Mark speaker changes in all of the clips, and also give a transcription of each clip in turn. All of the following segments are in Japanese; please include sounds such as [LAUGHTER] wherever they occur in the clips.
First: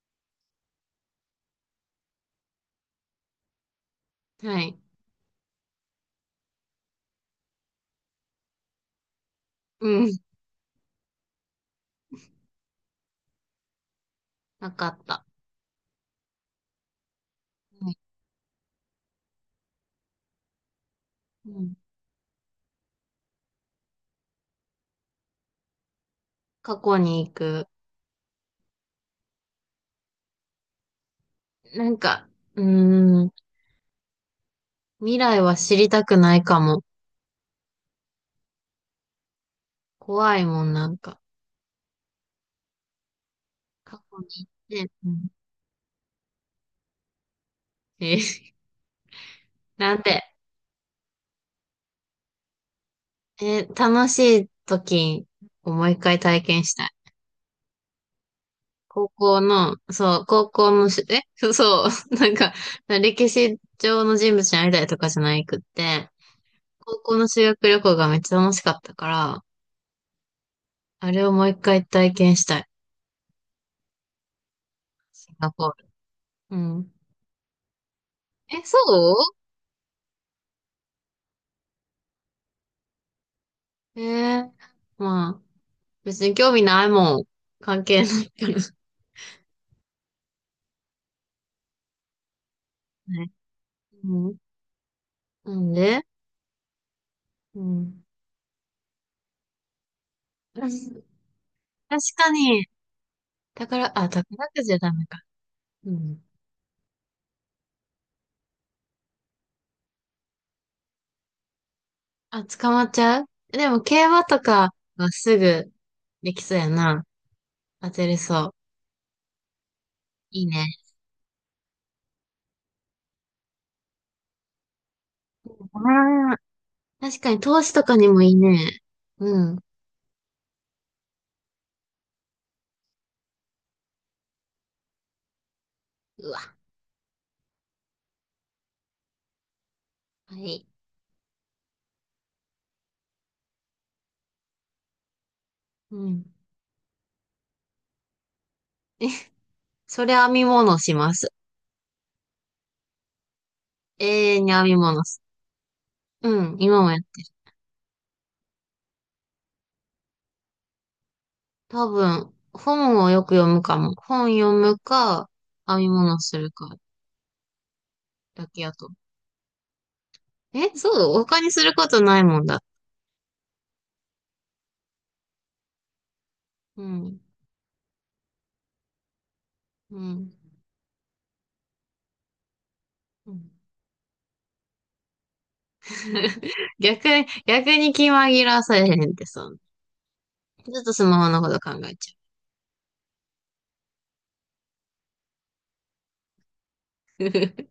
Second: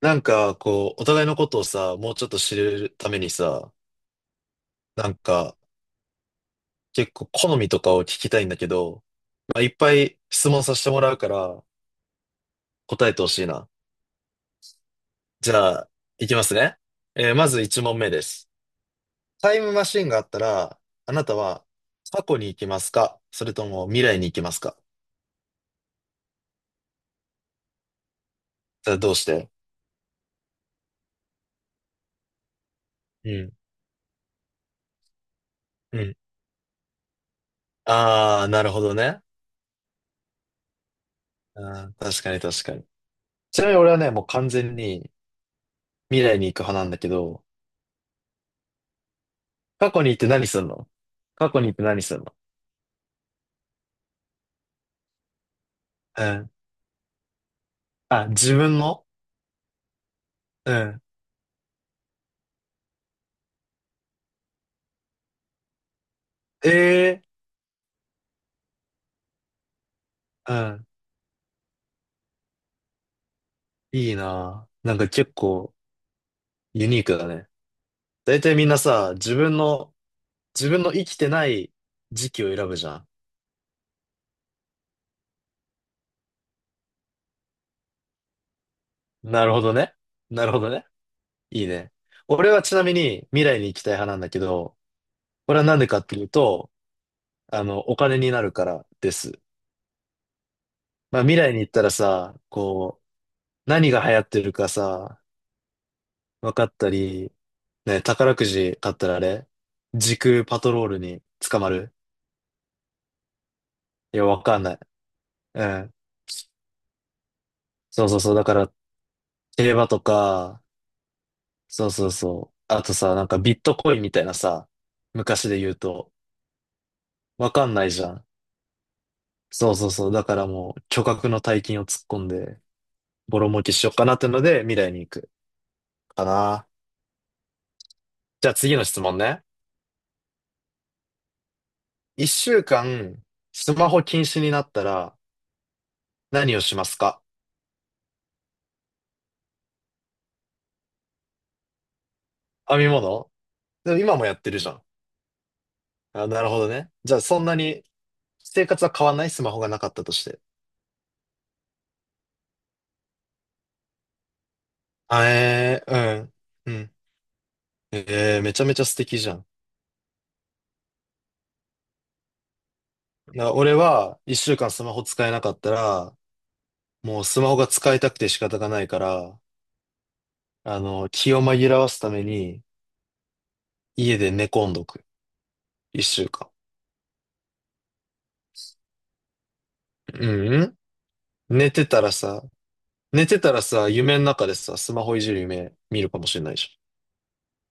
Speaker 1: なんか、こう、お互いのことをさ、もうちょっと知るためにさ、
Speaker 2: はい。
Speaker 1: なんか、結構好みとかを聞きたいんだけど、まあ、いっ
Speaker 2: う
Speaker 1: ぱい
Speaker 2: ん。
Speaker 1: 質問させてもらうから、答えてほしいな。
Speaker 2: なかった。
Speaker 1: じゃあ、いきますね。まず
Speaker 2: はい。
Speaker 1: 1問目です。タイムマシンがあったら、あなた
Speaker 2: う
Speaker 1: は
Speaker 2: ん。
Speaker 1: 過去に行きますか？それとも未来に行きますか？
Speaker 2: 過去に行く。
Speaker 1: それはどうして？
Speaker 2: なんか、うー
Speaker 1: う
Speaker 2: ん。
Speaker 1: ん。
Speaker 2: 未来は知り
Speaker 1: う
Speaker 2: たく
Speaker 1: ん。
Speaker 2: ないかも。
Speaker 1: あー、なるほどね。
Speaker 2: 怖いもん、
Speaker 1: あー確かに確かに。ちなみに俺
Speaker 2: 過
Speaker 1: はね、
Speaker 2: 去
Speaker 1: もう
Speaker 2: に
Speaker 1: 完全
Speaker 2: 行って、う
Speaker 1: に
Speaker 2: ん。
Speaker 1: 未来に行く派なんだけど、
Speaker 2: えー [LAUGHS]
Speaker 1: 過
Speaker 2: なん
Speaker 1: 去に行っ
Speaker 2: で、
Speaker 1: て何すんの？過去に行って何すんの？
Speaker 2: えー楽しい時をもう一回
Speaker 1: う
Speaker 2: 体
Speaker 1: ん。
Speaker 2: 験したい。
Speaker 1: あ、自分の。
Speaker 2: 高校の、そう、高校
Speaker 1: う
Speaker 2: の
Speaker 1: ん。
Speaker 2: し、え、そう、[LAUGHS] 歴史上の人物に会いたいとかじゃないくって、高校
Speaker 1: ええ。
Speaker 2: の修学旅行がめっちゃ楽しかったから、
Speaker 1: うん。
Speaker 2: あれをもう一回体験したい。
Speaker 1: いいなぁ。なんか
Speaker 2: シ
Speaker 1: 結
Speaker 2: ンガポー
Speaker 1: 構
Speaker 2: ル。う
Speaker 1: ユ
Speaker 2: ん。
Speaker 1: ニークだね。大体
Speaker 2: え、
Speaker 1: みん
Speaker 2: そ
Speaker 1: なさ、自分の、自分の生きてない時期を選ぶじゃん。
Speaker 2: うえー、まあ、別に興味ないもん。関係ないから。
Speaker 1: なるほどね。なるほどね。いいね。俺はちなみに
Speaker 2: ね。
Speaker 1: 未来に行きたい派なん
Speaker 2: う
Speaker 1: だ
Speaker 2: ん。
Speaker 1: けど、
Speaker 2: な
Speaker 1: これ
Speaker 2: ん
Speaker 1: はなんでか
Speaker 2: で。
Speaker 1: っていうと、
Speaker 2: う
Speaker 1: あの、お
Speaker 2: ん。
Speaker 1: 金になるからです。
Speaker 2: 確
Speaker 1: まあ未来に行ったら
Speaker 2: か
Speaker 1: さ、
Speaker 2: に、
Speaker 1: こう、何が流行って
Speaker 2: 宝
Speaker 1: る
Speaker 2: く
Speaker 1: か
Speaker 2: じはダメか。
Speaker 1: さ、
Speaker 2: うん。
Speaker 1: 分かったり、ね、宝くじ買ったらあれ時空パトロールに捕まる。
Speaker 2: あ、捕まっちゃう。でも、競
Speaker 1: い
Speaker 2: 馬
Speaker 1: や、
Speaker 2: と
Speaker 1: わかん
Speaker 2: か
Speaker 1: ない。
Speaker 2: はす
Speaker 1: う
Speaker 2: ぐ
Speaker 1: ん。
Speaker 2: できそうやな。当
Speaker 1: そ
Speaker 2: て
Speaker 1: うそ
Speaker 2: れ
Speaker 1: うそう。だ
Speaker 2: そ
Speaker 1: か
Speaker 2: う。
Speaker 1: ら、競馬と
Speaker 2: いい
Speaker 1: か、
Speaker 2: ね。
Speaker 1: そうそうそう。あとさ、なんかビットコインみたいなさ、昔で言うと、
Speaker 2: ああ、確かに
Speaker 1: わ
Speaker 2: 投
Speaker 1: か
Speaker 2: 資
Speaker 1: ん
Speaker 2: と
Speaker 1: ない
Speaker 2: か
Speaker 1: じ
Speaker 2: に
Speaker 1: ゃ
Speaker 2: も
Speaker 1: ん。
Speaker 2: いいね。うん。
Speaker 1: そうそうそう。だからもう、巨額の大金を突っ込んで、ボロ儲けしようかなってので、未来に行くか
Speaker 2: うわ、
Speaker 1: な。じゃあ次の質問ね。
Speaker 2: はい。
Speaker 1: 一週間、スマホ禁止になったら、
Speaker 2: うん。
Speaker 1: 何をしますか？
Speaker 2: え、それ編み物します。
Speaker 1: 編み物。でも
Speaker 2: 永
Speaker 1: 今もやっ
Speaker 2: 遠
Speaker 1: て
Speaker 2: に
Speaker 1: る
Speaker 2: 編
Speaker 1: じゃ
Speaker 2: み
Speaker 1: ん。
Speaker 2: 物す。
Speaker 1: あ、
Speaker 2: う
Speaker 1: なる
Speaker 2: ん、
Speaker 1: ほど
Speaker 2: 今も
Speaker 1: ね。
Speaker 2: やっ
Speaker 1: じゃあそんなに生活は変わんない。スマホがなかったとして。
Speaker 2: 多分、本をよく読むかも。本読む
Speaker 1: あ
Speaker 2: か、編
Speaker 1: え
Speaker 2: み物
Speaker 1: ー、
Speaker 2: する
Speaker 1: う
Speaker 2: か、
Speaker 1: ん。うん。
Speaker 2: だ
Speaker 1: め
Speaker 2: け
Speaker 1: ちゃ
Speaker 2: や
Speaker 1: めちゃ
Speaker 2: と。
Speaker 1: 素敵じゃん。
Speaker 2: え、そう、他にすることないもんだ。
Speaker 1: 俺は一週間スマホ使えなかったら、
Speaker 2: うん、
Speaker 1: もうスマホが使いたくて仕方がないから、
Speaker 2: うん、
Speaker 1: あの、気を紛らわすために
Speaker 2: うん。
Speaker 1: 家で寝込んどく。一週間。
Speaker 2: [LAUGHS]。逆に、逆に気紛らわされへんってさ。
Speaker 1: う
Speaker 2: ち
Speaker 1: ん。
Speaker 2: ょっとスマホのこと考
Speaker 1: 寝て
Speaker 2: え
Speaker 1: たら
Speaker 2: ち
Speaker 1: さ、寝てたらさ、夢の中でさ、スマホいじる夢見るかもしれないじゃん。
Speaker 2: ゃう。[LAUGHS]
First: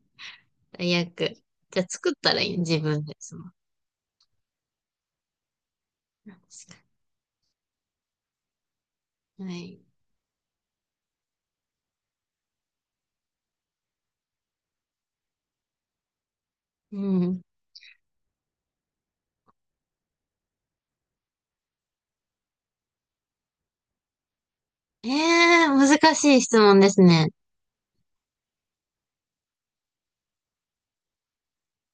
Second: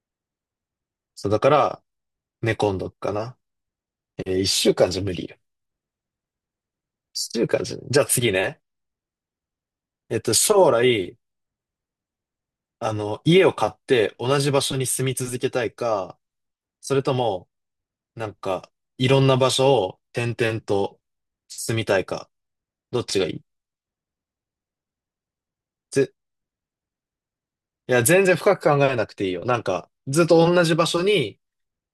Speaker 2: 最
Speaker 1: そう、
Speaker 2: 悪。
Speaker 1: だか
Speaker 2: じゃ
Speaker 1: ら
Speaker 2: あ作ったらいい
Speaker 1: 寝
Speaker 2: の
Speaker 1: 込ん
Speaker 2: 自
Speaker 1: どく
Speaker 2: 分
Speaker 1: か
Speaker 2: で、ス
Speaker 1: な。
Speaker 2: マホ。
Speaker 1: 一週間じゃ無理よ。中華人。じゃあ次ね。
Speaker 2: はい。
Speaker 1: 将来、あの、家を買って同じ場所に住み続けたいか、そ
Speaker 2: う
Speaker 1: れと
Speaker 2: ん。
Speaker 1: も、なんか、いろんな場所を転々と住みたいか、どっちがいい？
Speaker 2: えー、
Speaker 1: ぜ、
Speaker 2: 難しい質問ですね。
Speaker 1: いや、全然深く考えなくていいよ。なんか、ずっと同じ場所に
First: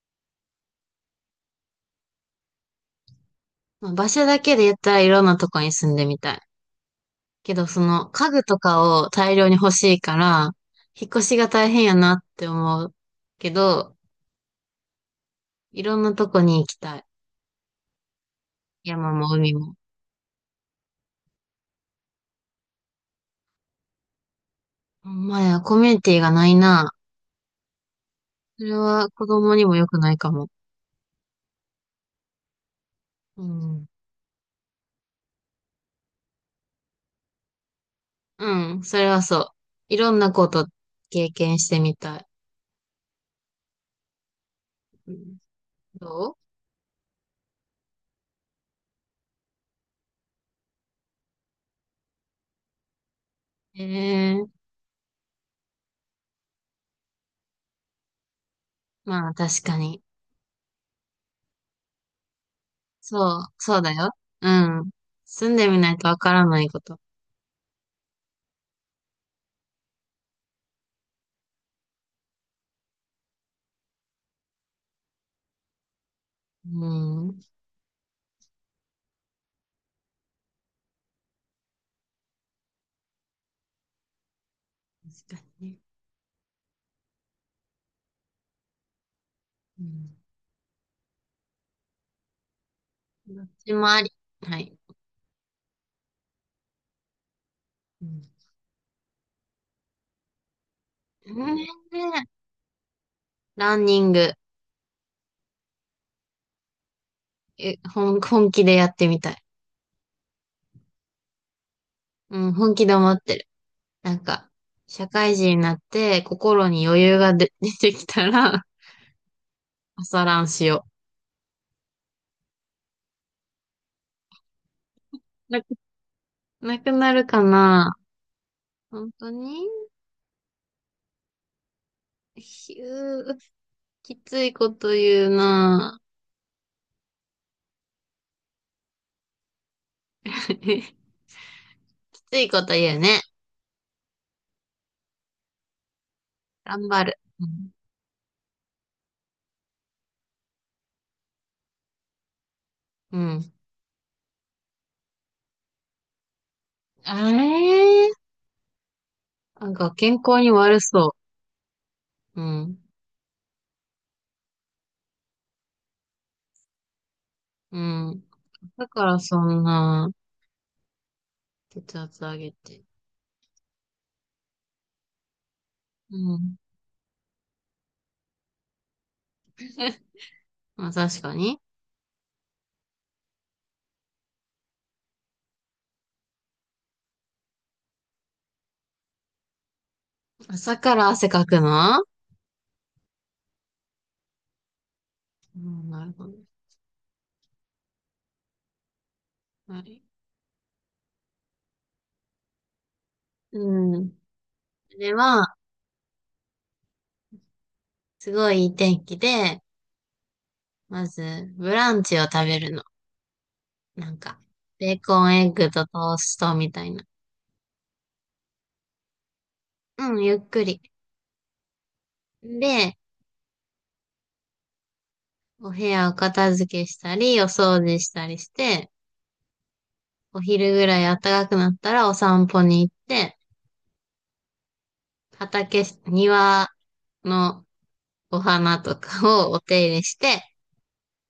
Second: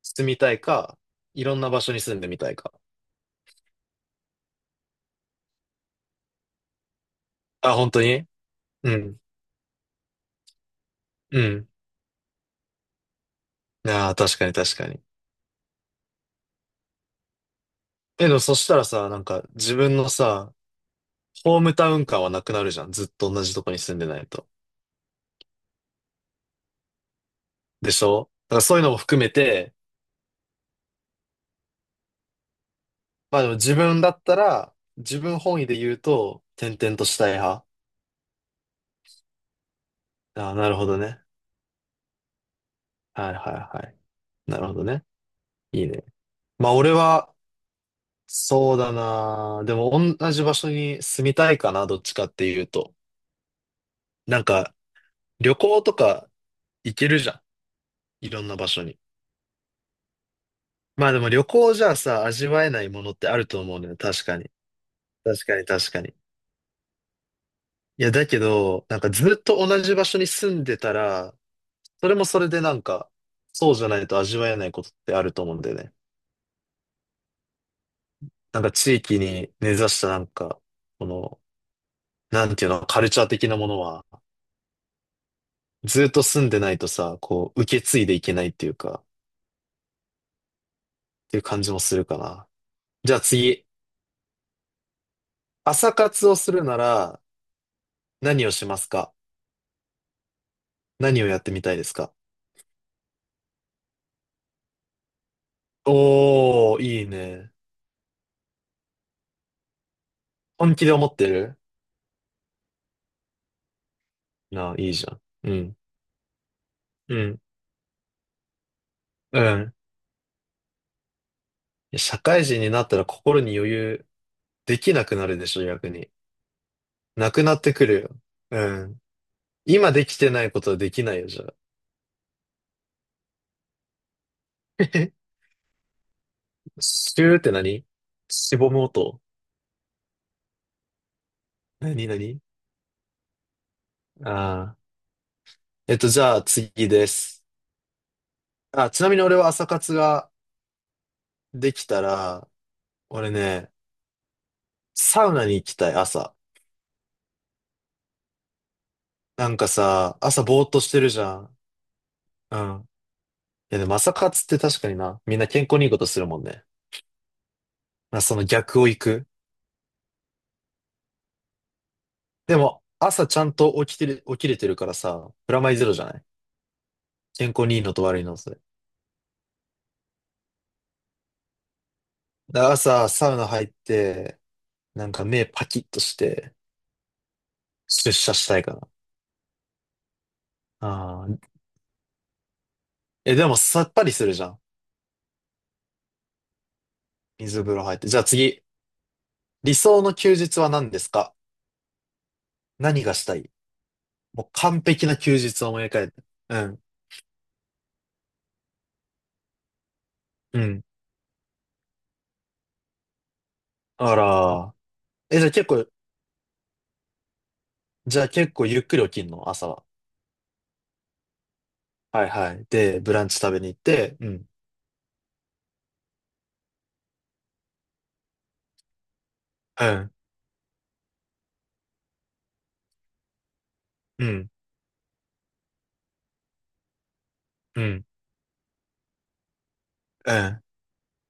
Speaker 1: 住みたいか、いろんな場所に住んでみたいか。
Speaker 2: まあ場所だけで言ったらいろんなとこに住んでみたい。けど、
Speaker 1: あ、
Speaker 2: そ
Speaker 1: 本当
Speaker 2: の
Speaker 1: に？
Speaker 2: 家具と
Speaker 1: う
Speaker 2: かを
Speaker 1: ん。
Speaker 2: 大量に欲しいから、引っ越し
Speaker 1: う
Speaker 2: が
Speaker 1: ん。
Speaker 2: 大変やなって思うけど、
Speaker 1: ああ、確かに確かに。
Speaker 2: いろんなとこに行きたい。
Speaker 1: え、でもそしたらさ、
Speaker 2: 山
Speaker 1: なん
Speaker 2: も
Speaker 1: か、
Speaker 2: 海も。
Speaker 1: 自分のさ、ホームタウン感はなくなるじゃん。ずっと同じとこに住んでないと。
Speaker 2: ほんまや、コミュニティがないな。
Speaker 1: でしょ？だから
Speaker 2: それ
Speaker 1: そういうのも
Speaker 2: は
Speaker 1: 含
Speaker 2: 子
Speaker 1: め
Speaker 2: 供に
Speaker 1: て、
Speaker 2: も良くないかも。
Speaker 1: まあ
Speaker 2: う
Speaker 1: でも自
Speaker 2: ん。
Speaker 1: 分だったら、自分本位で言うと、転々としたい派。
Speaker 2: うん、それはそう。いろんなこ
Speaker 1: ああ、
Speaker 2: と
Speaker 1: なるほどね。
Speaker 2: 経験してみたい。
Speaker 1: はいはいはい。なるほどね。
Speaker 2: うん。
Speaker 1: いいね。
Speaker 2: どう。
Speaker 1: まあ俺は、そうだな。でも同じ場所に住みたいかな、どっちかっていうと。
Speaker 2: ええ
Speaker 1: なん
Speaker 2: ー。
Speaker 1: か、旅行とか行けるじゃん。いろんな場所に。
Speaker 2: まあ確かに。
Speaker 1: まあでも旅行じゃさ、味わえないものってあ
Speaker 2: そう、
Speaker 1: ると
Speaker 2: そ
Speaker 1: 思う
Speaker 2: う
Speaker 1: の
Speaker 2: だ
Speaker 1: よ。
Speaker 2: よ。
Speaker 1: 確か
Speaker 2: う
Speaker 1: に。
Speaker 2: ん。
Speaker 1: 確
Speaker 2: 住ん
Speaker 1: かに
Speaker 2: でみな
Speaker 1: 確
Speaker 2: い
Speaker 1: か
Speaker 2: と
Speaker 1: に。
Speaker 2: わからないこと。
Speaker 1: いや、だけど、なんかずっと同じ場所に住んでたら、それもそれでなんか、そうじゃないと味わえないことってあると思うんだよね。
Speaker 2: うん。
Speaker 1: なんか地域に根ざしたなんか、この、なんていうの、カルチャー的なものは、
Speaker 2: 確かにね。
Speaker 1: ずっと住んでないとさ、こう、受け継いでいけないっていうか、
Speaker 2: うん。
Speaker 1: っていう感じもするかな。じゃあ
Speaker 2: どっ
Speaker 1: 次、
Speaker 2: ちもあり。はい。
Speaker 1: 朝活をするなら、
Speaker 2: うん。
Speaker 1: 何をしますか？何をやってみ
Speaker 2: ね。え、
Speaker 1: たいですか？
Speaker 2: ランニング。
Speaker 1: おー、いいね。
Speaker 2: え、本気でやってみたい。
Speaker 1: 本気で思ってる？
Speaker 2: うん、本気で思ってる。なんか、
Speaker 1: なあ、いいじ
Speaker 2: 社
Speaker 1: ゃん。
Speaker 2: 会人
Speaker 1: う
Speaker 2: にな
Speaker 1: ん。
Speaker 2: って心に余
Speaker 1: う
Speaker 2: 裕が
Speaker 1: ん。
Speaker 2: で [LAUGHS] 出てきたら、
Speaker 1: うん。
Speaker 2: 朝ランしよ
Speaker 1: いや社会人になったら心に余裕できなくなるで
Speaker 2: う。
Speaker 1: しょ、逆に。
Speaker 2: なくなる
Speaker 1: な
Speaker 2: か
Speaker 1: くなってく
Speaker 2: な。
Speaker 1: るよ。うん。
Speaker 2: 本当に。
Speaker 1: 今できてないことはできないよ、じゃあ。
Speaker 2: ひゅー、きついこと言う
Speaker 1: [LAUGHS]
Speaker 2: な。
Speaker 1: シューって何？しぼむ音。
Speaker 2: [LAUGHS] き
Speaker 1: 何？
Speaker 2: つ
Speaker 1: 何？
Speaker 2: いこと言うね。
Speaker 1: ああー。じゃあ次
Speaker 2: 頑張
Speaker 1: で
Speaker 2: る。
Speaker 1: す。あ、ちなみに俺は朝活ができたら、
Speaker 2: うん。
Speaker 1: 俺
Speaker 2: うん。
Speaker 1: ね、サウナに行きたい、朝。
Speaker 2: あれー、
Speaker 1: なん
Speaker 2: な
Speaker 1: か
Speaker 2: んか
Speaker 1: さ、
Speaker 2: 健康
Speaker 1: 朝
Speaker 2: に
Speaker 1: ぼーっと
Speaker 2: 悪
Speaker 1: してる
Speaker 2: そ
Speaker 1: じゃん。
Speaker 2: う。う
Speaker 1: う
Speaker 2: ん。
Speaker 1: ん。いや、でも朝活って確かにな、みんな健康にいいことするもんね。
Speaker 2: う
Speaker 1: まあ、
Speaker 2: ん。
Speaker 1: その逆
Speaker 2: だ
Speaker 1: を行
Speaker 2: から
Speaker 1: く。
Speaker 2: そんな、血圧上げ
Speaker 1: でも、
Speaker 2: て。
Speaker 1: 朝ちゃんと起きてる、起きれてるからさ、プラマイゼロじゃ
Speaker 2: う
Speaker 1: ない？
Speaker 2: ん。
Speaker 1: 健康にいいのと悪いの、それ。
Speaker 2: [LAUGHS] まあ確かに。
Speaker 1: だから朝、サウナ入って、なんか目パキッとして、出社したいかな。
Speaker 2: 朝
Speaker 1: あ
Speaker 2: から汗
Speaker 1: ー
Speaker 2: かくの。
Speaker 1: え、でもさっぱりするじゃん。
Speaker 2: うん、なるほど。
Speaker 1: 水風呂入って。じゃあ次、理
Speaker 2: はい。
Speaker 1: 想の休日は何ですか？何がしたい？
Speaker 2: うん。
Speaker 1: もう完
Speaker 2: で
Speaker 1: 璧
Speaker 2: れ
Speaker 1: な休
Speaker 2: は、
Speaker 1: 日を思い浮かべて。うん。
Speaker 2: すごいいい天気で、
Speaker 1: うん。
Speaker 2: まず、ブランチを食べるの。な
Speaker 1: あ
Speaker 2: んか、
Speaker 1: ら、
Speaker 2: ベーコン
Speaker 1: え、じ
Speaker 2: エ
Speaker 1: ゃあ
Speaker 2: ッ
Speaker 1: 結
Speaker 2: グと
Speaker 1: 構、
Speaker 2: トーストみたいな。
Speaker 1: じゃあ結構ゆっくり起きんの、朝は？
Speaker 2: うん、ゆっくり。
Speaker 1: はいはい。
Speaker 2: で、
Speaker 1: で、ブランチ食べに行って、うん。
Speaker 2: お部屋を片付けしたり、お掃除したりして、
Speaker 1: うん。
Speaker 2: お昼ぐらい暖かくなったらお散歩に行って、
Speaker 1: うん。
Speaker 2: 庭の
Speaker 1: うん。
Speaker 2: お花とかをお手入れし
Speaker 1: う
Speaker 2: て、
Speaker 1: ん。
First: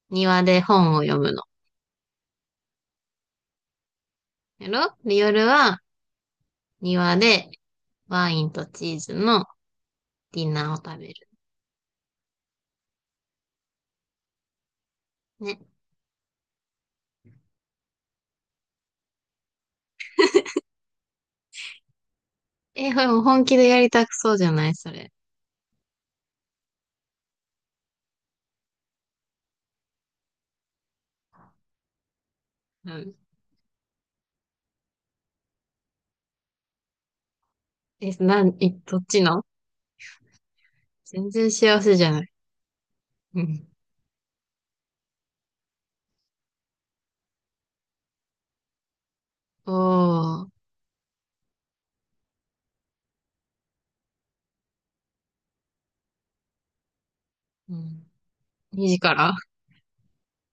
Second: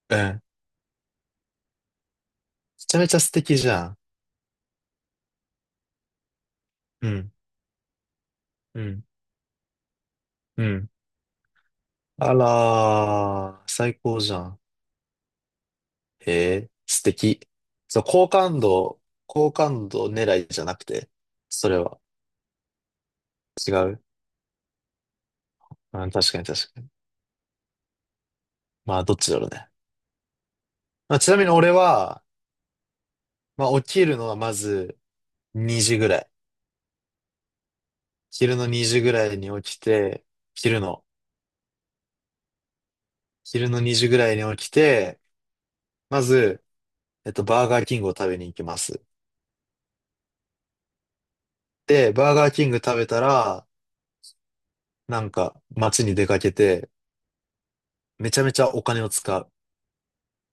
Speaker 1: う
Speaker 2: 庭
Speaker 1: ん。
Speaker 2: で本を読むの。
Speaker 1: めちゃめちゃ素敵じゃん。
Speaker 2: やろ。で、夜は
Speaker 1: う
Speaker 2: 庭
Speaker 1: ん。
Speaker 2: でワインと
Speaker 1: う
Speaker 2: チー
Speaker 1: ん。
Speaker 2: ズのディ
Speaker 1: う
Speaker 2: ナーを
Speaker 1: ん。
Speaker 2: 食べる。
Speaker 1: あらー、最高じゃん。
Speaker 2: ね。
Speaker 1: へえ、素敵。そう、好感度、好感度狙いじゃなくて、それは
Speaker 2: え、これも本気で
Speaker 1: 違
Speaker 2: やり
Speaker 1: う。
Speaker 2: たくそうじゃないそれ。
Speaker 1: うん、確かに確かに。まあ、どっちだろうね。まあ、ちなみに俺は、
Speaker 2: うん。
Speaker 1: まあ、起きるのはまず2時ぐらい。
Speaker 2: え、な
Speaker 1: 昼
Speaker 2: ん、
Speaker 1: の
Speaker 2: え、
Speaker 1: 2
Speaker 2: ど
Speaker 1: 時
Speaker 2: っ
Speaker 1: ぐ
Speaker 2: ち
Speaker 1: らい
Speaker 2: の。
Speaker 1: に起きて、昼の、
Speaker 2: 全然幸せじゃない。うん。
Speaker 1: 昼の2時ぐらいに起きて、まず、バーガーキングを食べに行きます。
Speaker 2: おー。
Speaker 1: で、バーガーキング食べたら、なんか、街に出かけて、
Speaker 2: うん。
Speaker 1: めちゃめちゃお
Speaker 2: 2時
Speaker 1: 金を
Speaker 2: から。
Speaker 1: 使う。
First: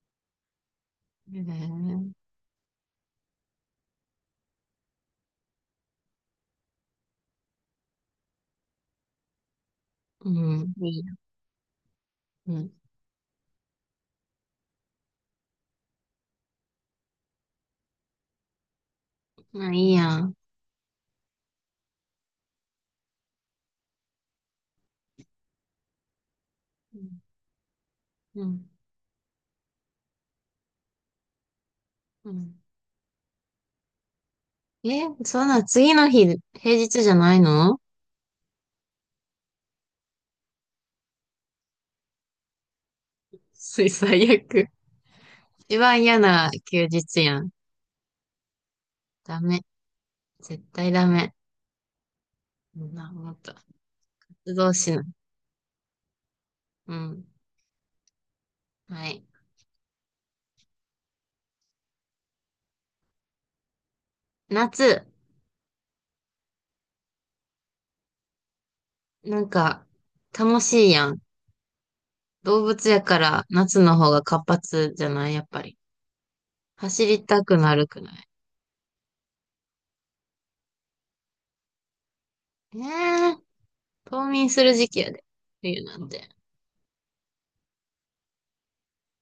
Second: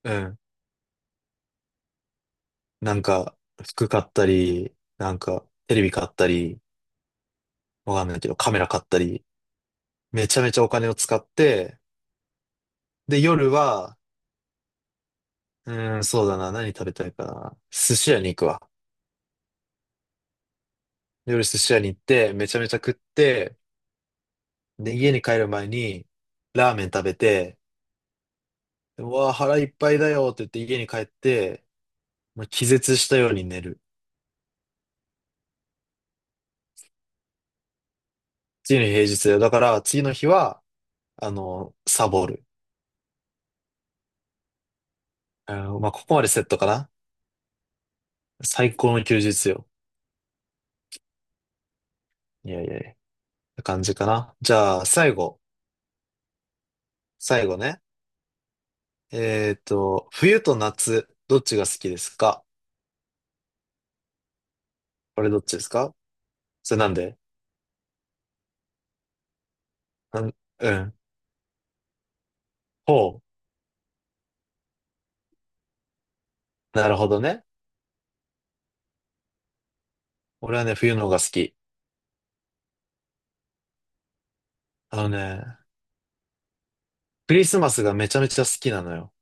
Speaker 1: うん。
Speaker 2: えー、
Speaker 1: なんか、服買ったり、なんか、テレビ買ったり、わかんないけど、カメラ買ったり、め
Speaker 2: う
Speaker 1: ちゃめちゃお
Speaker 2: ん。
Speaker 1: 金
Speaker 2: い
Speaker 1: を
Speaker 2: いや。
Speaker 1: 使って、
Speaker 2: うん。
Speaker 1: で、夜は、うーん、そうだな、何食べたいかな。寿司屋に行くわ。
Speaker 2: まあ、いいやん。
Speaker 1: 夜寿司屋に行って、めちゃめちゃ食って、で、家に帰る前に、ラーメン食べて、
Speaker 2: うん。
Speaker 1: うわあ、腹いっぱいだよって言って家に帰って、
Speaker 2: う
Speaker 1: もう
Speaker 2: ん。
Speaker 1: 気絶したように寝る。
Speaker 2: え、そんな、次の日、平日じゃないの。
Speaker 1: 次の日平日だよ。だから、次の日は、あの、サボる。
Speaker 2: す最悪。
Speaker 1: あ
Speaker 2: 一
Speaker 1: のまあ、
Speaker 2: 番
Speaker 1: ここ
Speaker 2: 嫌
Speaker 1: までセッ
Speaker 2: な
Speaker 1: トか
Speaker 2: 休
Speaker 1: な。
Speaker 2: 日やん。
Speaker 1: 最高の休
Speaker 2: ダ
Speaker 1: 日
Speaker 2: メ。
Speaker 1: よ。
Speaker 2: 絶対ダメ。
Speaker 1: いやいやい
Speaker 2: そんな、
Speaker 1: や。
Speaker 2: もっと。
Speaker 1: 感じかな。じ
Speaker 2: どう
Speaker 1: ゃあ、
Speaker 2: しな。
Speaker 1: 最後。
Speaker 2: うん。
Speaker 1: 最後ね。
Speaker 2: はい。
Speaker 1: 冬と夏、どっちが好きですか？
Speaker 2: 夏、
Speaker 1: これどっちですか？それなんで？
Speaker 2: なんか、
Speaker 1: なん
Speaker 2: 楽
Speaker 1: う
Speaker 2: しい
Speaker 1: ん。
Speaker 2: やん。動物
Speaker 1: ほ
Speaker 2: やから、夏の方が活発じゃないやっぱり。
Speaker 1: う。なる
Speaker 2: 走
Speaker 1: ほど
Speaker 2: りた
Speaker 1: ね。
Speaker 2: くなるくない。
Speaker 1: 俺はね、冬の方が好き。
Speaker 2: ええー、冬眠する時
Speaker 1: あ
Speaker 2: 期
Speaker 1: の
Speaker 2: やで。
Speaker 1: ね、
Speaker 2: 冬なんて。
Speaker 1: クリスマスがめちゃめちゃ好きなのよ。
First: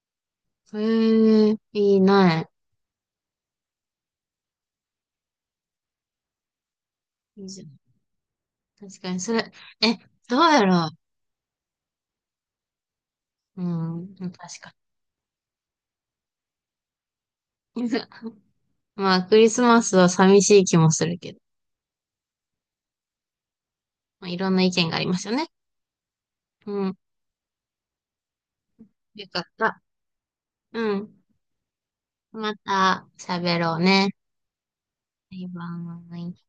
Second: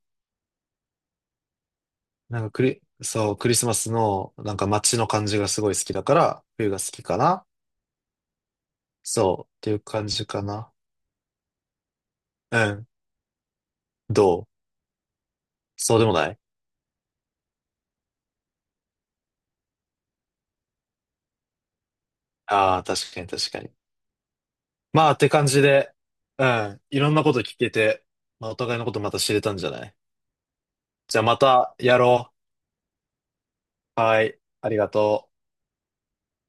Speaker 2: へえ、いい
Speaker 1: なん
Speaker 2: な。
Speaker 1: かそう、クリスマスの、なんか街の感じがすごい好きだから、冬が好きか
Speaker 2: い
Speaker 1: な。
Speaker 2: いじゃん。確かに、そ
Speaker 1: そ
Speaker 2: れ、
Speaker 1: う、っていう
Speaker 2: え、
Speaker 1: 感じ
Speaker 2: どう
Speaker 1: か
Speaker 2: や
Speaker 1: な。
Speaker 2: ろ
Speaker 1: うん。
Speaker 2: う。
Speaker 1: ど
Speaker 2: うん、
Speaker 1: う？
Speaker 2: 確か
Speaker 1: そうでもない？
Speaker 2: に。[LAUGHS] まあ、クリスマスは寂しい気もするけど。
Speaker 1: ああー、確かに確かに。
Speaker 2: まあ、いろんな意見があり
Speaker 1: まあ、
Speaker 2: ま
Speaker 1: っ
Speaker 2: す
Speaker 1: て
Speaker 2: よ
Speaker 1: 感
Speaker 2: ね。
Speaker 1: じで、うん。
Speaker 2: うん。
Speaker 1: いろんなこと聞けて、まあ、お互いのことまた
Speaker 2: よ
Speaker 1: 知
Speaker 2: か
Speaker 1: れ
Speaker 2: っ
Speaker 1: たんじゃ
Speaker 2: た。
Speaker 1: ない？
Speaker 2: う
Speaker 1: じ
Speaker 2: ん。
Speaker 1: ゃあまたやろ
Speaker 2: また喋ろう
Speaker 1: う。
Speaker 2: ね。
Speaker 1: はい。ありがとう。
Speaker 2: バイバイ。